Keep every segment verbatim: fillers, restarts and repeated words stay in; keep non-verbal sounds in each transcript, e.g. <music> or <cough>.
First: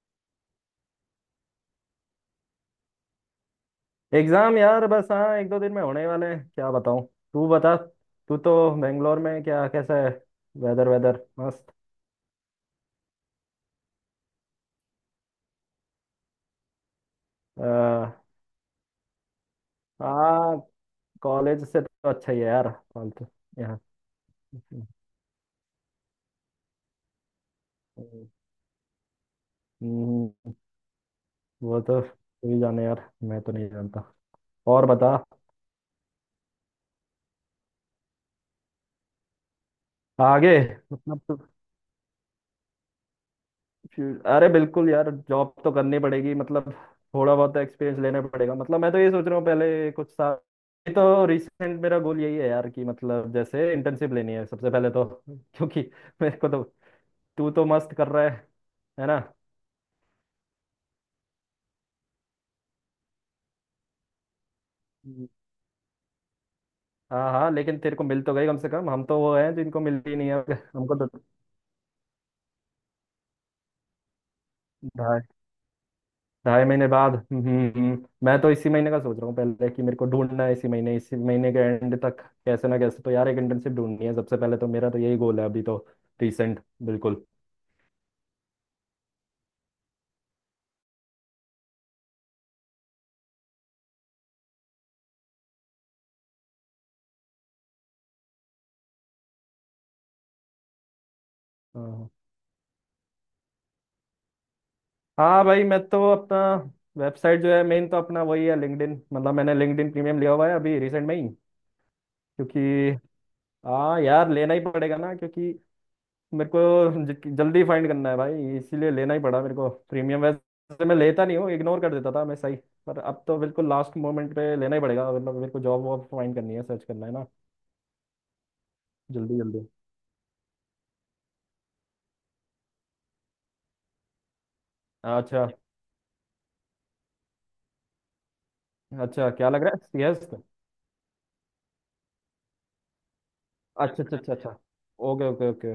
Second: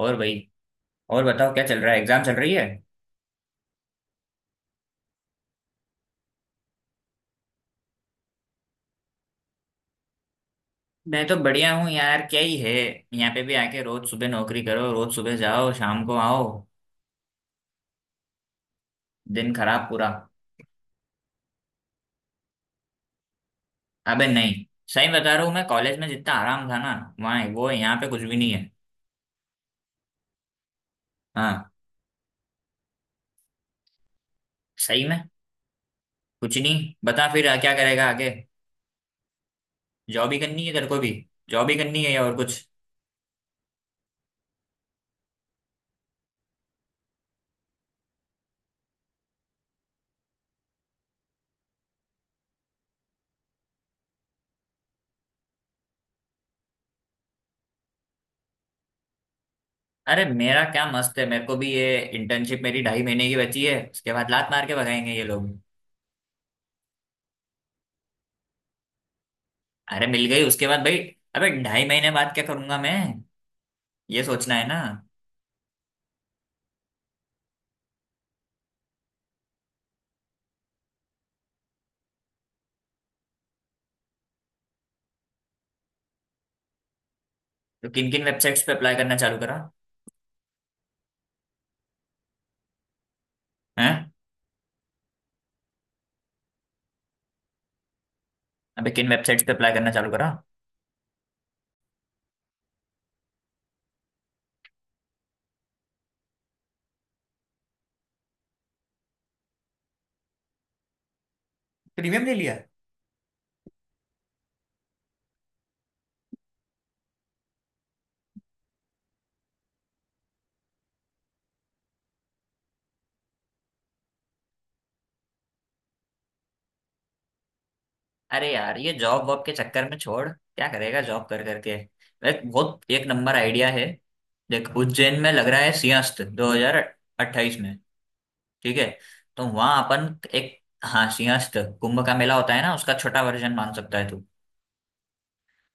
और भाई। और बताओ, क्या चल रहा है? एग्जाम चल रही है? एग्जाम यार, बस हाँ। एक दो दिन में होने वाले हैं, क्या बताऊँ। तू बता। तू तो बेंगलोर में, क्या कैसा है? वेदर वेदर मैं तो बढ़िया मस्त। हूँ यार, क्या ही है। यहाँ पे भी आके रोज सुबह नौकरी करो, रोज सुबह जाओ, शाम को आओ। अ, दिन खराब पूरा। हाँ, कॉलेज से तो अच्छा ही है यार, फालतू यहाँ। अबे नहीं, सही बता रहा हूँ मैं। कॉलेज में जितना आराम था ना, वहाँ वो है, यहाँ पे कुछ भी नहीं है। हम्म। हाँ, वो तो तू ही जाने यार, मैं तो नहीं जानता। और सही बता। में। कुछ नहीं, बता फिर क्या करेगा आगे? जॉब ही आगे करनी है तेरे को भी? मतलब। जॉब ही करनी है या और कुछ? फ्यू- अरे बिल्कुल यार, जॉब तो करनी पड़ेगी मतलब। थोड़ा बहुत एक्सपीरियंस लेना पड़ेगा, मतलब मैं तो ये सोच रहा हूँ पहले कुछ साल। ये तो रिसेंट मेरा गोल यही है यार, कि मतलब जैसे इंटर्नशिप लेनी है सबसे पहले तो <laughs> क्योंकि मेरे को तो। तू तो मस्त कर रहा है है ना? अरे मेरा क्या मस्त है, मेरे को भी ये इंटर्नशिप मेरी ढाई महीने की बची है, उसके बाद लात मार के भगाएंगे ये हम्म। लोग। हाँ हाँ, लेकिन तेरे को मिल तो गई कम से कम, हम तो वो हैं जिनको अरे मिलती मिल नहीं है। गई, उसके बाद हमको भाई अबे ढाई महीने बाद क्या करूंगा मैं? ये सोचना है ना। तो ढाई महीने बाद। हम्म हम्म, हम्म, मैं तो इसी महीने का सोच रहा हूँ पहले, कि मेरे को ढूंढना है इसी महीने, इसी महीने के एंड तक। कैसे ना कैसे तो यार, एक इंटर्नशिप ढूंढनी है सबसे पहले तो, मेरा तो यही गोल है अभी तो। रिसेंट। बिल्कुल। तो किन किन वेबसाइट्स पे अप्लाई करना चालू करा? हैं? अबे किन वेबसाइट्स पे अप्लाई करना चालू करा? हाँ हाँ भाई, मैं तो अपना। वेबसाइट जो है मेन तो अपना वही है लिंक्डइन, मतलब मैंने लिंक्डइन प्रीमियम लिया हुआ है अभी रिसेंट में ही। प्रीमियम ले लिया? क्योंकि हाँ यार, लेना ही पड़ेगा ना, क्योंकि मेरे को ज- जल्दी फाइंड करना है भाई, इसीलिए लेना ही पड़ा मेरे को प्रीमियम, वैसे मैं लेता नहीं हूँ, इग्नोर कर देता था मैं सही। पर अब तो बिल्कुल लास्ट मोमेंट पे लेना ही पड़ेगा मतलब, मेरे को जॉब वॉब फाइंड करनी है, सर्च करना है ना अरे यार ये जॉब जल्दी वॉब के जल्दी। चक्कर में छोड़, क्या करेगा जॉब कर करके। एक बहुत एक नंबर आइडिया है। देख, उज्जैन में अच्छा। लग रहा है सिंहस्थ दो हज़ार अट्ठाईस में। ठीक है? अच्छा तो क्या लग रहा वहां है, अपन सी एस? एक, हाँ, सिंहस्थ कुंभ का मेला होता है ना, उसका छोटा वर्जन मान सकता अच्छा है अच्छा तू। अच्छा अच्छा। Okay okay okay.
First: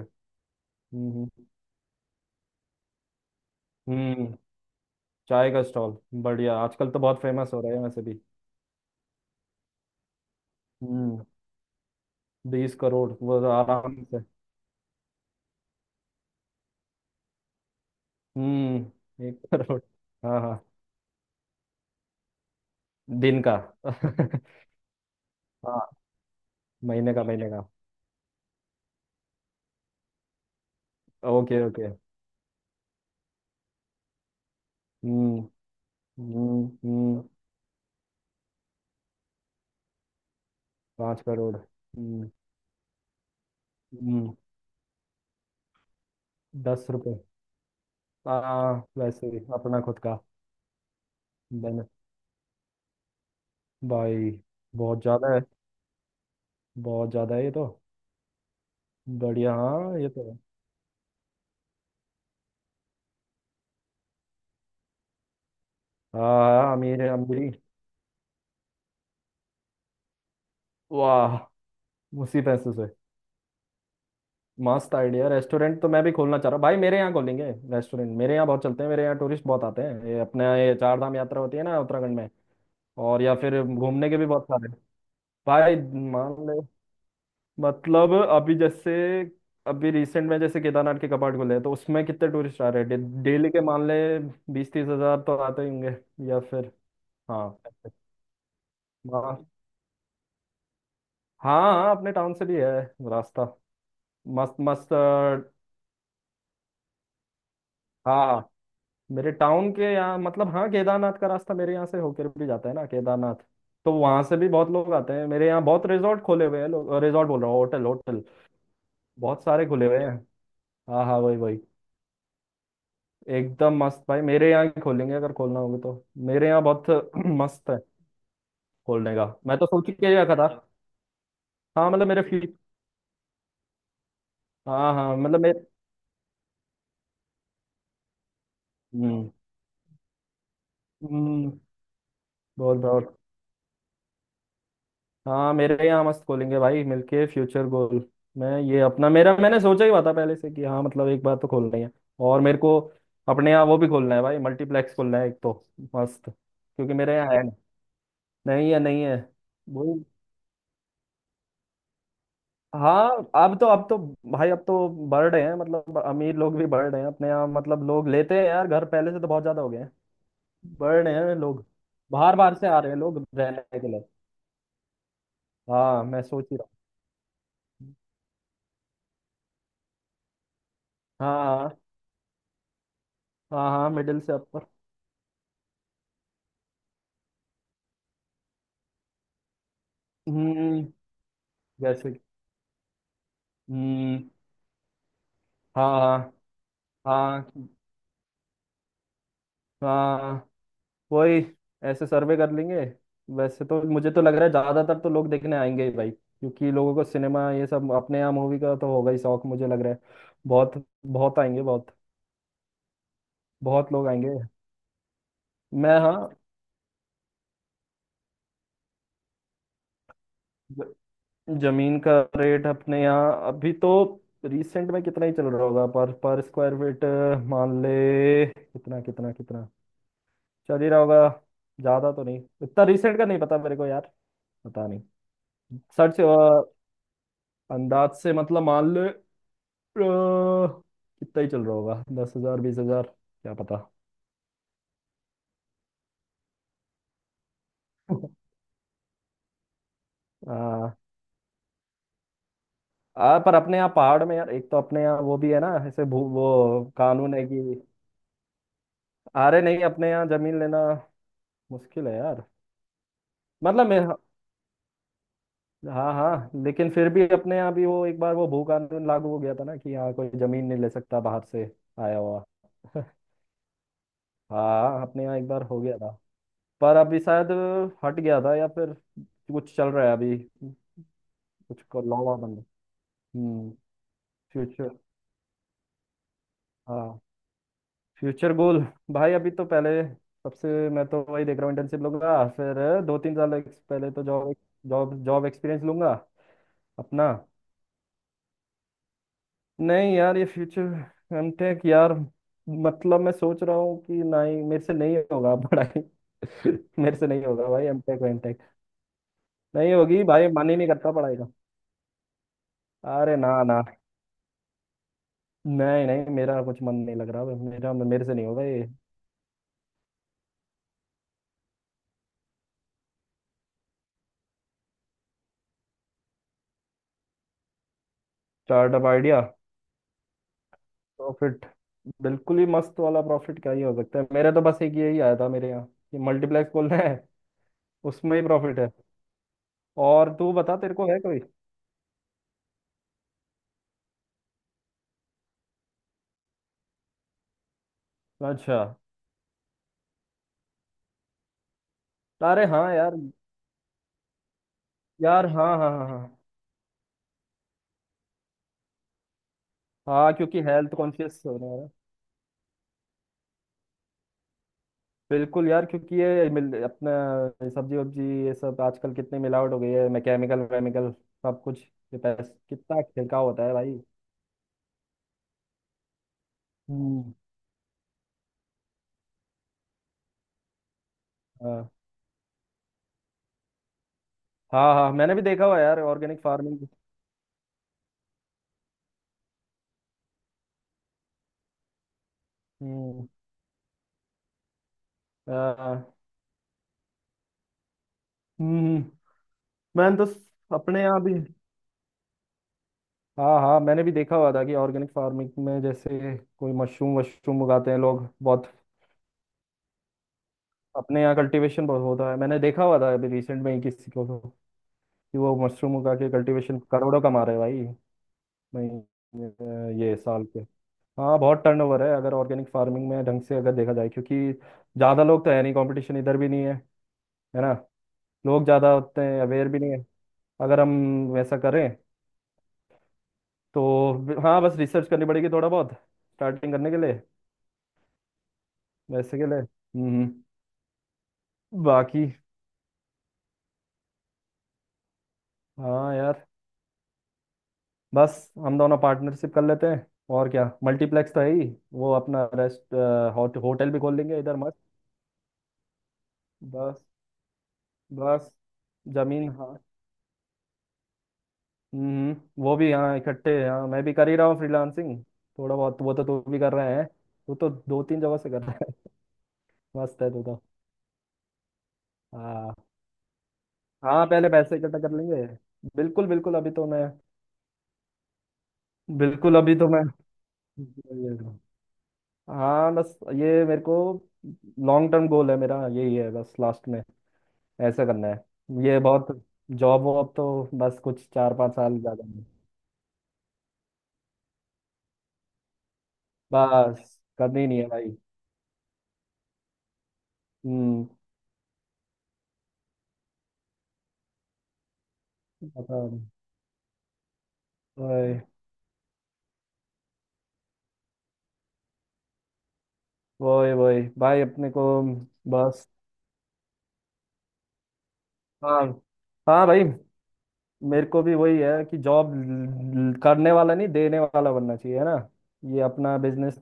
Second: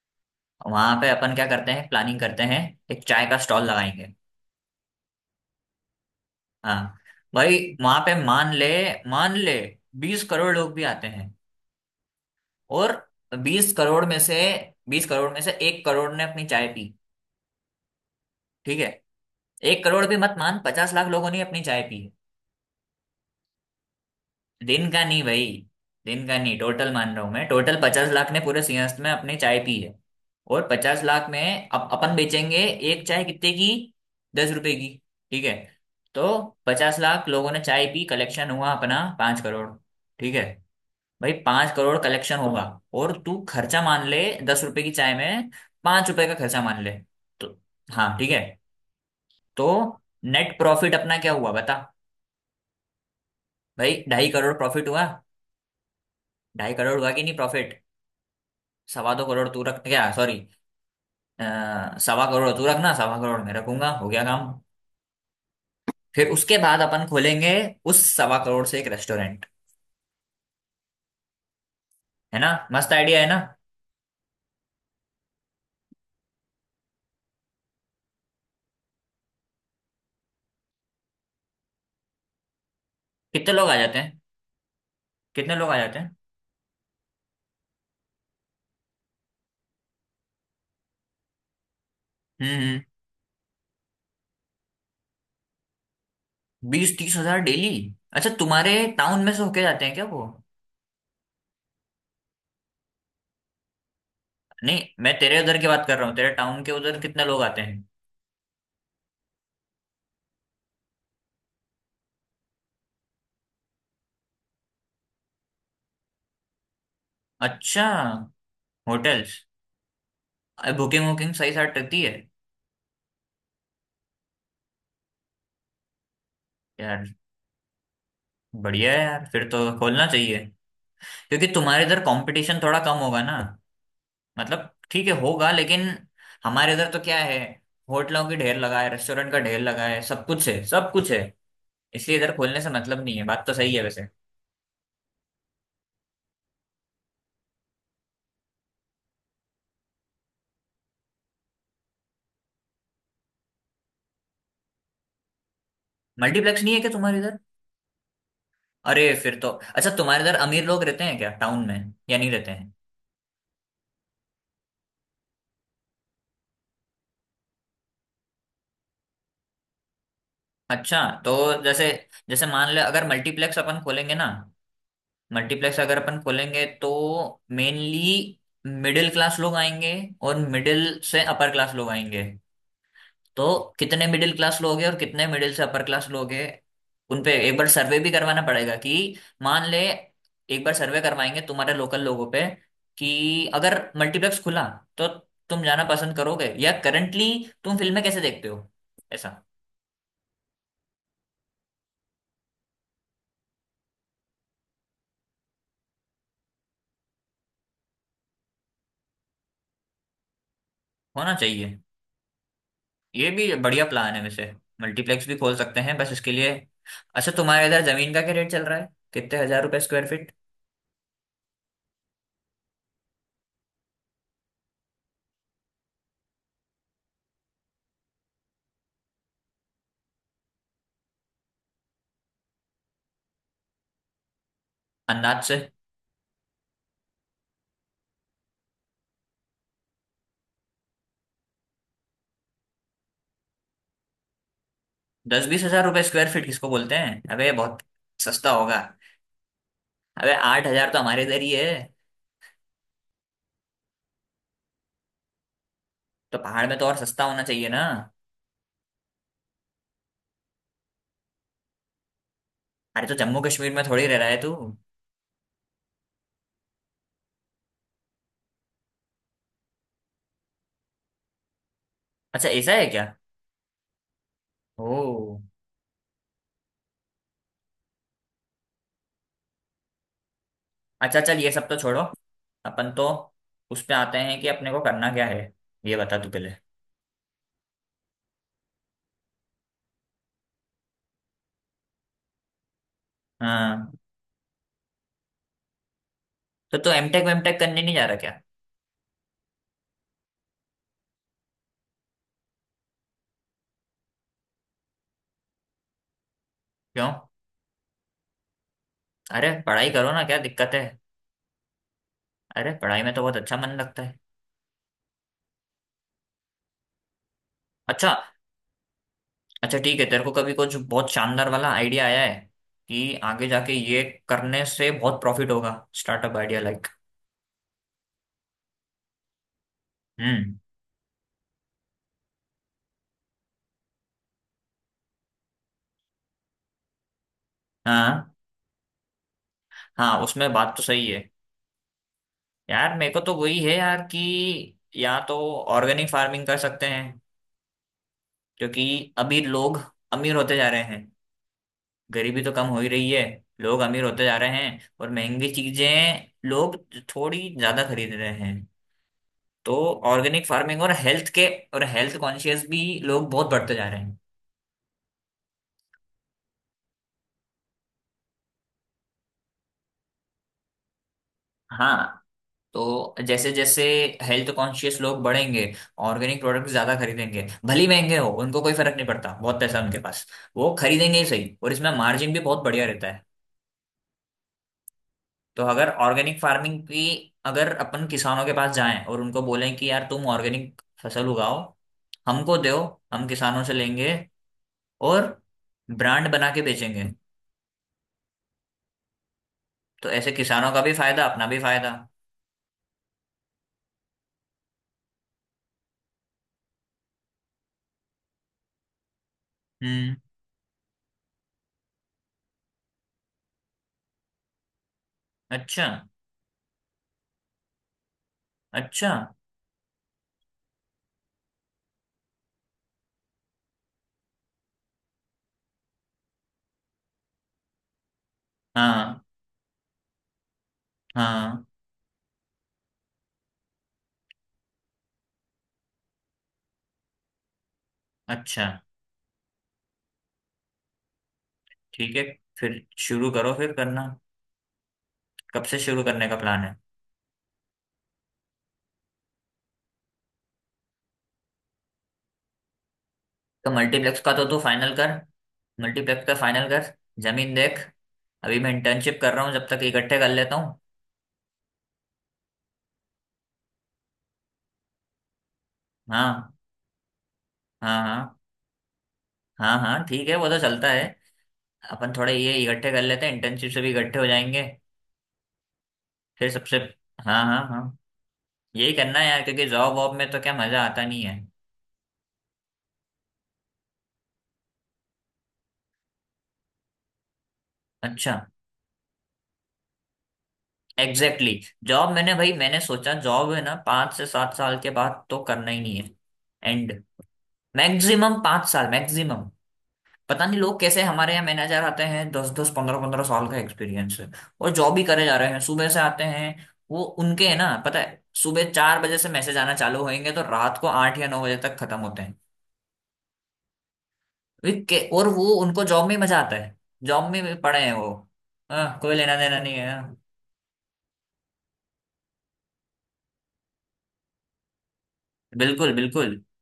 वहां पे हम्म। अपन क्या करते हैं, प्लानिंग करते हैं। एक चाय का स्टॉल लगाएंगे। हम्म हम्म, चाय का स्टॉल बढ़िया, आजकल हाँ तो बहुत फेमस भाई, हो रहे हैं वहां वैसे पे भी। मान ले, मान ले बीस करोड़ लोग भी आते हम्म। हैं। बीस और करोड़ वो तो बीस आराम करोड़ में से। से बीस करोड़ में से एक करोड़ ने अपनी चाय पी। ठीक है? हम्म, एक करोड़। एक करोड़ भी मत हाँ मान, हाँ। पचास लाख लोगों ने अपनी चाय पी है। दिन का? <laughs> दिन का नहीं भाई, हाँ। दिन का नहीं, टोटल महीने मान रहा का हूँ मैं, महीने का। टोटल पचास लाख ने पूरे सिंहस्थ में अपनी चाय पी है। और पचास लाख ओके में अब ओके। अपन बेचेंगे। एक चाय कितने की? दस रुपए की। हम्म ठीक है? तो हम्म। पचास हम्म, लाख लोगों ने चाय पी, कलेक्शन हुआ अपना पांच करोड़। ठीक है? पाँच भाई करोड़ पांच करोड़ हम्म। कलेक्शन होगा। और तू खर्चा मान ले, हम्म दस रुपए की चाय में पांच रुपए का खर्चा मान दस ले। रुपये तो हाँ, ठीक है। आ, वैसे ही, तो अपना खुद का। नेट प्रॉफिट अपना क्या हुआ बता? बन। भाई ढाई भाई करोड़ प्रॉफिट बहुत हुआ। ज्यादा है। ढाई करोड़ हुआ बहुत कि नहीं ज्यादा है ये तो। प्रॉफिट? सवा दो करोड़ बढ़िया, तू रख, हाँ ये क्या तो है। सॉरी, सवा करोड़ तू रखना, सवा करोड़ मैं रखूंगा, हो गया काम। हाँ फिर उसके हाँ, बाद अमीर अपन है अमीरी। खोलेंगे उस सवा करोड़ से एक रेस्टोरेंट। वाह। है उसी ना, पैसे से। मस्त आइडिया है ना? मस्त आइडिया, रेस्टोरेंट तो मैं भी खोलना चाह रहा हूँ भाई, मेरे यहाँ खोलेंगे रेस्टोरेंट, मेरे यहाँ बहुत चलते हैं, मेरे यहाँ टूरिस्ट बहुत आते हैं, ये अपने यहाँ ये चार धाम यात्रा होती है ना उत्तराखंड में। और या कितने फिर लोग आ जाते घूमने के हैं? भी बहुत सारे। कितने लोग भाई आ जाते हैं? मान ले। मतलब अभी जैसे। अभी रिसेंट में जैसे केदारनाथ के कपाट खुले हैं, तो उसमें कितने हम्म टूरिस्ट आ हम्म। रहे हैं डे- डेली के, मान ले बीस तीस हजार तो आते ही होंगे। या फिर। बीस तीस हजार हाँ डेली? अच्छा, तुम्हारे टाउन में से हाँ होके जाते हैं क्या वो? हाँ हाँ, अपने टाउन से भी है रास्ता, मस्त नहीं, मस्त। मैं तेरे उधर की अ, बात कर रहा हूँ, तेरे टाउन के उधर कितने लोग आते हैं? हाँ, मेरे टाउन के यहाँ मतलब, हाँ केदारनाथ का रास्ता मेरे यहाँ से होकर भी जाता है ना, केदारनाथ। तो वहां से भी बहुत लोग आते हैं, मेरे यहाँ बहुत रिजॉर्ट खोले हुए हैं लोग, रिजॉर्ट बोल रहा हूँ, अच्छा। Hotel hotel hotels. बहुत सारे खुले हुए हैं। हाँ बुकिंग हाँ वुकिंग वही सही वही, साथ रहती है? एकदम मस्त भाई, मेरे यहाँ ही खोलेंगे, अगर खोलना होगा तो मेरे यहाँ बहुत यार <clears throat> मस्त है। बढ़िया है खोलने यार, का फिर तो मैं तो सोच ही खोलना के रखा चाहिए। था। क्योंकि तुम्हारे हाँ इधर मतलब मेरे फ्यू। कंपटीशन थोड़ा कम होगा ना। मतलब हाँ ठीक है हाँ मतलब होगा, मेरे। लेकिन हमारे इधर तो क्या है, होटलों की ढेर लगा है, हम्म रेस्टोरेंट का ढेर लगा है, सब कुछ है, सब कुछ है। हम्म, इसलिए इधर खोलने से बहुत मतलब बहुत। नहीं है, बात तो सही है वैसे। हाँ मेरे यहाँ मस्त खोलेंगे भाई मिलके, फ्यूचर गोल। मैं ये अपना, मेरा मैंने सोचा ही हुआ था पहले से कि हाँ मतलब एक बार तो खोलना ही है। और मेरे को अपने यहाँ वो भी खोलना है भाई, मल्टीप्लेक्स खोलना है एक तो मस्त, मल्टीप्लेक्स नहीं है क्या क्योंकि मेरे तुम्हारे यहाँ इधर? है नहीं। नहीं है नहीं अरे है। फिर तो अच्छा, वही। तुम्हारे इधर अमीर लोग रहते हैं क्या टाउन में, या नहीं रहते हैं? हाँ अब तो अब तो, भाई अब तो बढ़ रहे हैं, मतलब अमीर लोग भी बढ़ रहे हैं अपने यहाँ, मतलब लोग लेते हैं यार घर, पहले से तो बहुत ज्यादा हो गए हैं। बढ़ अच्छा। रहे हैं तो लोग। जैसे बाहर जैसे बाहर से मान आ ले, रहे हैं अगर लोग मल्टीप्लेक्स रहने अपन के लिए। खोलेंगे ना, मल्टीप्लेक्स अगर हाँ अपन मैं सोच ही खोलेंगे रहा तो हूँ। मेनली मिडिल क्लास लोग आएंगे और मिडिल से अपर क्लास हाँ। लोग आएंगे। तो हाँ हाँ कितने मिडिल से मिडिल क्लास अपर। लोग हैं और कितने मिडिल से अपर क्लास लोग हैं? उनपे एक बार सर्वे भी करवाना पड़ेगा कि मान ले एक बार हम्म। सर्वे करवाएंगे तुम्हारे लोकल जैसे कि-। लोगों पे कि अगर हम्म। मल्टीप्लेक्स खुला तो तुम जाना पसंद हाँ करोगे या करंटली हाँ। तुम फिल्में कैसे देखते हो, ऐसा हाँ वही, ऐसे सर्वे कर लेंगे। वैसे तो मुझे तो लग रहा है ज्यादातर तो लोग देखने आएंगे ही भाई, क्योंकि लोगों को सिनेमा ये सब, अपने यहाँ मूवी का तो होगा ही शौक मुझे लग रहा है। बहुत होना बहुत आएंगे चाहिए। बहुत। ये भी बढ़िया बहुत लोग प्लान है आएंगे। वैसे। मल्टीप्लेक्स भी खोल सकते हैं मैं, बस, हाँ। इसके लिए। अच्छा, तुम्हारे इधर जमीन का क्या रेट चल रहा है? कितने हजार रुपए स्क्वायर फीट? ज- जमीन का रेट अपने यहाँ अभी तो, रिसेंट में कितना ही चल रहा होगा पर पर स्क्वायर फीट, मान ले कितना कितना कितना चल ही रहा होगा। ज्यादा तो नहीं, इतना रिसेंट का नहीं पता मेरे को यार, पता नहीं। अंदाज से। सच। अंदाज से मतलब मान ले, अ, कितना ही चल रहा होगा, दस हजार बीस हजार, क्या पता। दस बीस हजार रुपए स्क्वायर फीट किसको बोलते हैं अबे, बहुत सस्ता <laughs> होगा। अबे आठ हजार आ, तो हमारे इधर ही है। आ, पर अपने यहाँ पहाड़ में यार, एक तो अपने यहाँ वो भी है ना ऐसे, भू तो पहाड़ में वो तो और सस्ता कानून होना है चाहिए ना। कि। अरे नहीं, अपने यहाँ जमीन लेना मुश्किल है यार। अरे तो जम्मू कश्मीर में मतलब थोड़ी मैं, रह रहा है तू। हाँ हाँ, लेकिन फिर भी अपने यहाँ भी वो एक बार वो भू कानून लागू हो गया था ना, कि यहाँ कोई जमीन नहीं ले सकता बाहर से आया हुआ। अच्छा, ऐसा है क्या? <laughs> हाँ अपने यहाँ ओ। एक बार हो गया था। पर अभी शायद हट गया था या फिर, कुछ चल रहा है अभी। अच्छा चल, ये सब तो कुछ छोड़ो, लॉ बंद। अपन तो हम्म। उस पे आते हैं कि अपने को फ्यूचर। करना क्या है। ये बता तू पहले। हाँ फ्यूचर गोल। भाई अभी तो पहले सबसे, मैं तो वही देख रहा हूँ, इंटर्नशिप लूंगा, फिर दो तीन साल ex- हाँ। पहले तो जॉब। जॉब, जॉब एक्सपीरियंस लूंगा। तो तू एमटेक अपना, वेमटेक करने नहीं जा रहा क्या? नहीं यार ये फ्यूचर एमटेक यार। मतलब मैं सोच रहा हूँ कि नहीं मेरे से नहीं होगा पढ़ाई। <laughs> क्यों? मेरे से नहीं होगा भाई एमटेक वेमटेक। अरे पढ़ाई नहीं करो होगी ना, क्या भाई, मन दिक्कत ही है? नहीं करता पढ़ाई का। अरे पढ़ाई में तो बहुत अरे ना अच्छा मन ना, लगता है। नहीं नहीं मेरा कुछ मन नहीं लग रहा, मेरा अच्छा। मेरे से नहीं होगा ये। अच्छा ठीक है, तेरे को कभी कुछ बहुत शानदार वाला आइडिया आया है कि आगे जाके ये करने से बहुत प्रॉफिट होगा, startup idea like? Startup idea, हम्म। प्रॉफिट? बिल्कुल ही मस्त वाला प्रॉफिट क्या ही हो सकता है, मेरे तो बस एक यही आया था मेरे यहाँ कि मल्टीप्लेक्स खोलना है, हाँ उसमें ही प्रॉफिट है। हाँ, और उसमें तू बात बता, तो तेरे सही को है है। कोई? यार मेरे को तो वही है यार, कि या तो ऑर्गेनिक फार्मिंग कर सकते हैं, अच्छा। क्योंकि अभी लोग अमीर होते जा रहे हैं, गरीबी तो अरे कम हो ही हाँ रही यार। है, लोग अमीर होते जा रहे हैं और यार महंगी हाँ हाँ हाँ हाँ। चीजें लोग थोड़ी ज्यादा खरीद रहे हैं। तो हाँ ऑर्गेनिक क्योंकि फार्मिंग और हेल्थ हेल्थ कॉन्शियस के, होने वाला और है। हेल्थ कॉन्शियस भी लोग बहुत बढ़ते जा रहे हैं। बिल्कुल यार, क्योंकि ये मिल अपना सब्जी वब्जी ये सब, आजकल कितनी मिलावट हो गई है, मैं केमिकल वेमिकल सब कुछ, ये हाँ, पैस कितना तो छिड़काव जैसे होता है जैसे भाई। हेल्थ कॉन्शियस लोग बढ़ेंगे, ऑर्गेनिक प्रोडक्ट ज्यादा हम्म। खरीदेंगे, भले ही महंगे हो उनको कोई फर्क नहीं पड़ता, बहुत पैसा है उनके पास, वो खरीदेंगे ही सही, और हाँ इसमें मार्जिन भी बहुत बढ़िया रहता है। हाँ। हाँ मैंने भी तो देखा हुआ है अगर यार ऑर्गेनिक ऑर्गेनिक फार्मिंग फार्मिंग। की, अगर अपन किसानों के पास जाएं और उनको बोलें कि यार तुम ऑर्गेनिक फसल उगाओ, हमको दो, हम हम्म। किसानों से लेंगे और हाँ, हाँ। ब्रांड बना के बेचेंगे, हम्म हम्म। तो मैंने ऐसे किसानों तो का भी अपने यहाँ फायदा, भी। अपना भी फायदा। हाँ हाँ मैंने भी देखा हुआ था कि ऑर्गेनिक फार्मिंग में, जैसे कोई मशरूम वशरूम उगाते हैं लोग बहुत, हम्म। अपने यहाँ कल्टीवेशन बहुत होता है। मैंने देखा हुआ था अभी रिसेंट में ही किसी को तो, कि वो अच्छा मशरूम उगा के कल्टीवेशन करोड़ों कमा रहे हैं भाई। अच्छा। नहीं ये साल के। हाँ बहुत टर्नओवर है अगर ऑर्गेनिक फार्मिंग में ढंग से अगर देखा जाए, क्योंकि ज़्यादा लोग तो है नहीं, कंपटीशन इधर भी नहीं है, है ना? लोग ज़्यादा होते हाँ हैं, अवेयर भी नहीं है। अगर हम वैसा हाँ। करें तो, हाँ बस रिसर्च करनी पड़ेगी थोड़ा बहुत स्टार्टिंग करने के लिए। अच्छा वैसे के लिए हम्म हम्म। ठीक है, बाकी, फिर शुरू करो, फिर करना, कब से शुरू हाँ करने का यार, प्लान है? बस हम दोनों पार्टनरशिप कर लेते हैं। और क्या, मल्टीप्लेक्स तो है ही, वो अपना रेस्ट, होट, तो होटल भी खोल मल्टीप्लेक्स का लेंगे तो इधर तू मस्त। फाइनल कर, मल्टीप्लेक्स का फाइनल कर, बस जमीन देख। बस अभी मैं इंटर्नशिप कर रहा जमीन हूँ, जब हाँ। तक इकट्ठे कर लेता हूँ। हम्म हम्म। वो भी हाँ, इकट्ठे हाँ मैं भी कर ही रहा हूँ फ्रीलांसिंग थोड़ा बहुत, वो तो तू हाँ भी कर रहे हैं, तू तो हाँ दो तीन हाँ जगह से कर रहा है। हाँ। <laughs> हाँ मस्त ठीक है है, तू वो तो तो। चलता है। अपन थोड़े ये हाँ इकट्ठे कर लेते हैं, इंटर्नशिप से भी इकट्ठे हो हाँ पहले जाएंगे, पैसे इकट्ठा कर लेंगे। बिल्कुल फिर बिल्कुल अभी सबसे। तो मैं, हाँ हाँ हाँ। यही करना है यार, बिल्कुल क्योंकि अभी तो जॉब मैं, वॉब में तो क्या मजा आता नहीं है। हाँ बस ये मेरे को लॉन्ग टर्म गोल है, मेरा यही है बस लास्ट में ऐसा करना अच्छा, है। ये बहुत, जॉब वॉब तो बस कुछ एग्जैक्टली चार पाँच exactly। साल जॉब ज़्यादा मैंने, नहीं। भाई मैंने सोचा जॉब है ना, पाँच से सात साल के बाद तो करना ही नहीं है। एंड बस करनी नहीं है भाई। मैक्सिमम पांच साल, मैक्सिमम। पता नहीं लोग कैसे हम्म। हमारे यहाँ मैनेजर आते हैं, दस दस पंद्रह पंद्रह साल का एक्सपीरियंस है और जॉब ही करे जा रहे हैं। सुबह से पता आते नहीं। हैं, वो उनके है ना, पता है, वही सुबह चार बजे से मैसेज आना चालू होंगे तो रात को आठ या नौ बजे तक खत्म होते हैं। वही वही भाई अपने वे को। के- और वो उनको बस जॉब में मजा आता है, जॉब में भी पड़े हैं वो, हाँ हाँ कोई लेना देना हाँ नहीं भाई, है, हाँ, मेरे को भी वही है कि जॉब करने वाला नहीं, देने वाला बनना चाहिए, है ना? ये बिल्कुल अपना बिल्कुल। बिजनेस।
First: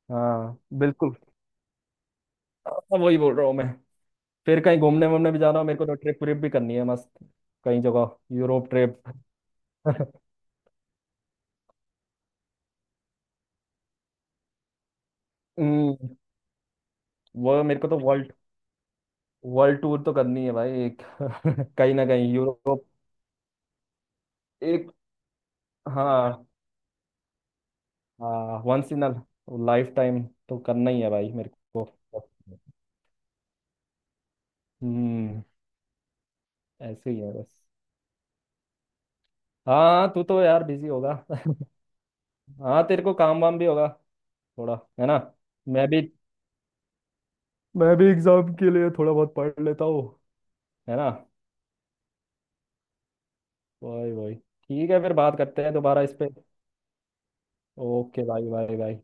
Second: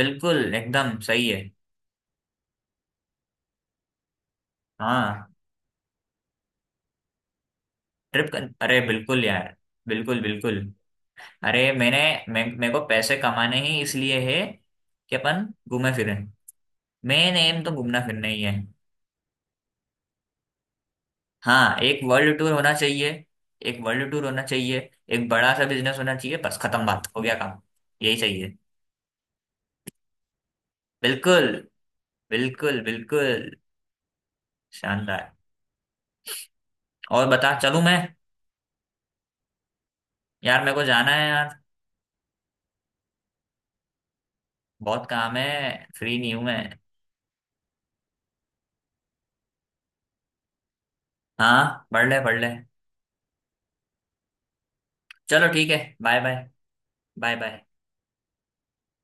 बिल्कुल हाँ एकदम बिल्कुल। सही है। हाँ, वही बोल रहा हूँ मैं। फिर कहीं घूमने हाँ। वूमने भी जाना हो मेरे को तो ट्रिप व्रिप भी करनी है मस्त, कई जगह। ट्रिप कर... यूरोप अरे ट्रिप। बिल्कुल <laughs> यार, बिल्कुल बिल्कुल। अरे मैंने मैं मेरे को पैसे कमाने ही इसलिए है कि अपन घूमे हम्म, फिरें। मेन वो एम तो मेरे को तो घूमना फिरना वर्ल्ड ही है। वर्ल्ड टूर तो करनी है भाई एक। हाँ, <laughs> कहीं एक ना कहीं वर्ल्ड टूर होना यूरोप। चाहिए, एक वर्ल्ड टूर होना चाहिए। एक, एक बड़ा सा बिजनेस होना चाहिए, हाँ बस खत्म, बात हो गया काम, यही चाहिए। हाँ। Once in a lifetime तो करना ही है भाई बिल्कुल मेरे को। बिल्कुल बिल्कुल। शानदार। हम्म। ऐसे ही और है बता, बस। चलूं मैं? हाँ तू तो यार यार मेरे को बिजी जाना होगा। है यार, <laughs> हाँ तेरे को काम वाम भी होगा थोड़ा, बहुत है ना? काम है, मैं भी, फ्री नहीं हूं मैं। मैं भी एग्जाम के लिए थोड़ा बहुत पढ़ लेता हूँ, है ना? हाँ, पढ़ ले पढ़ ले। वही वही ठीक है, फिर बात चलो करते ठीक हैं है, दोबारा इस बाय पे। Bye. Bye bye. Okay bye bye bye.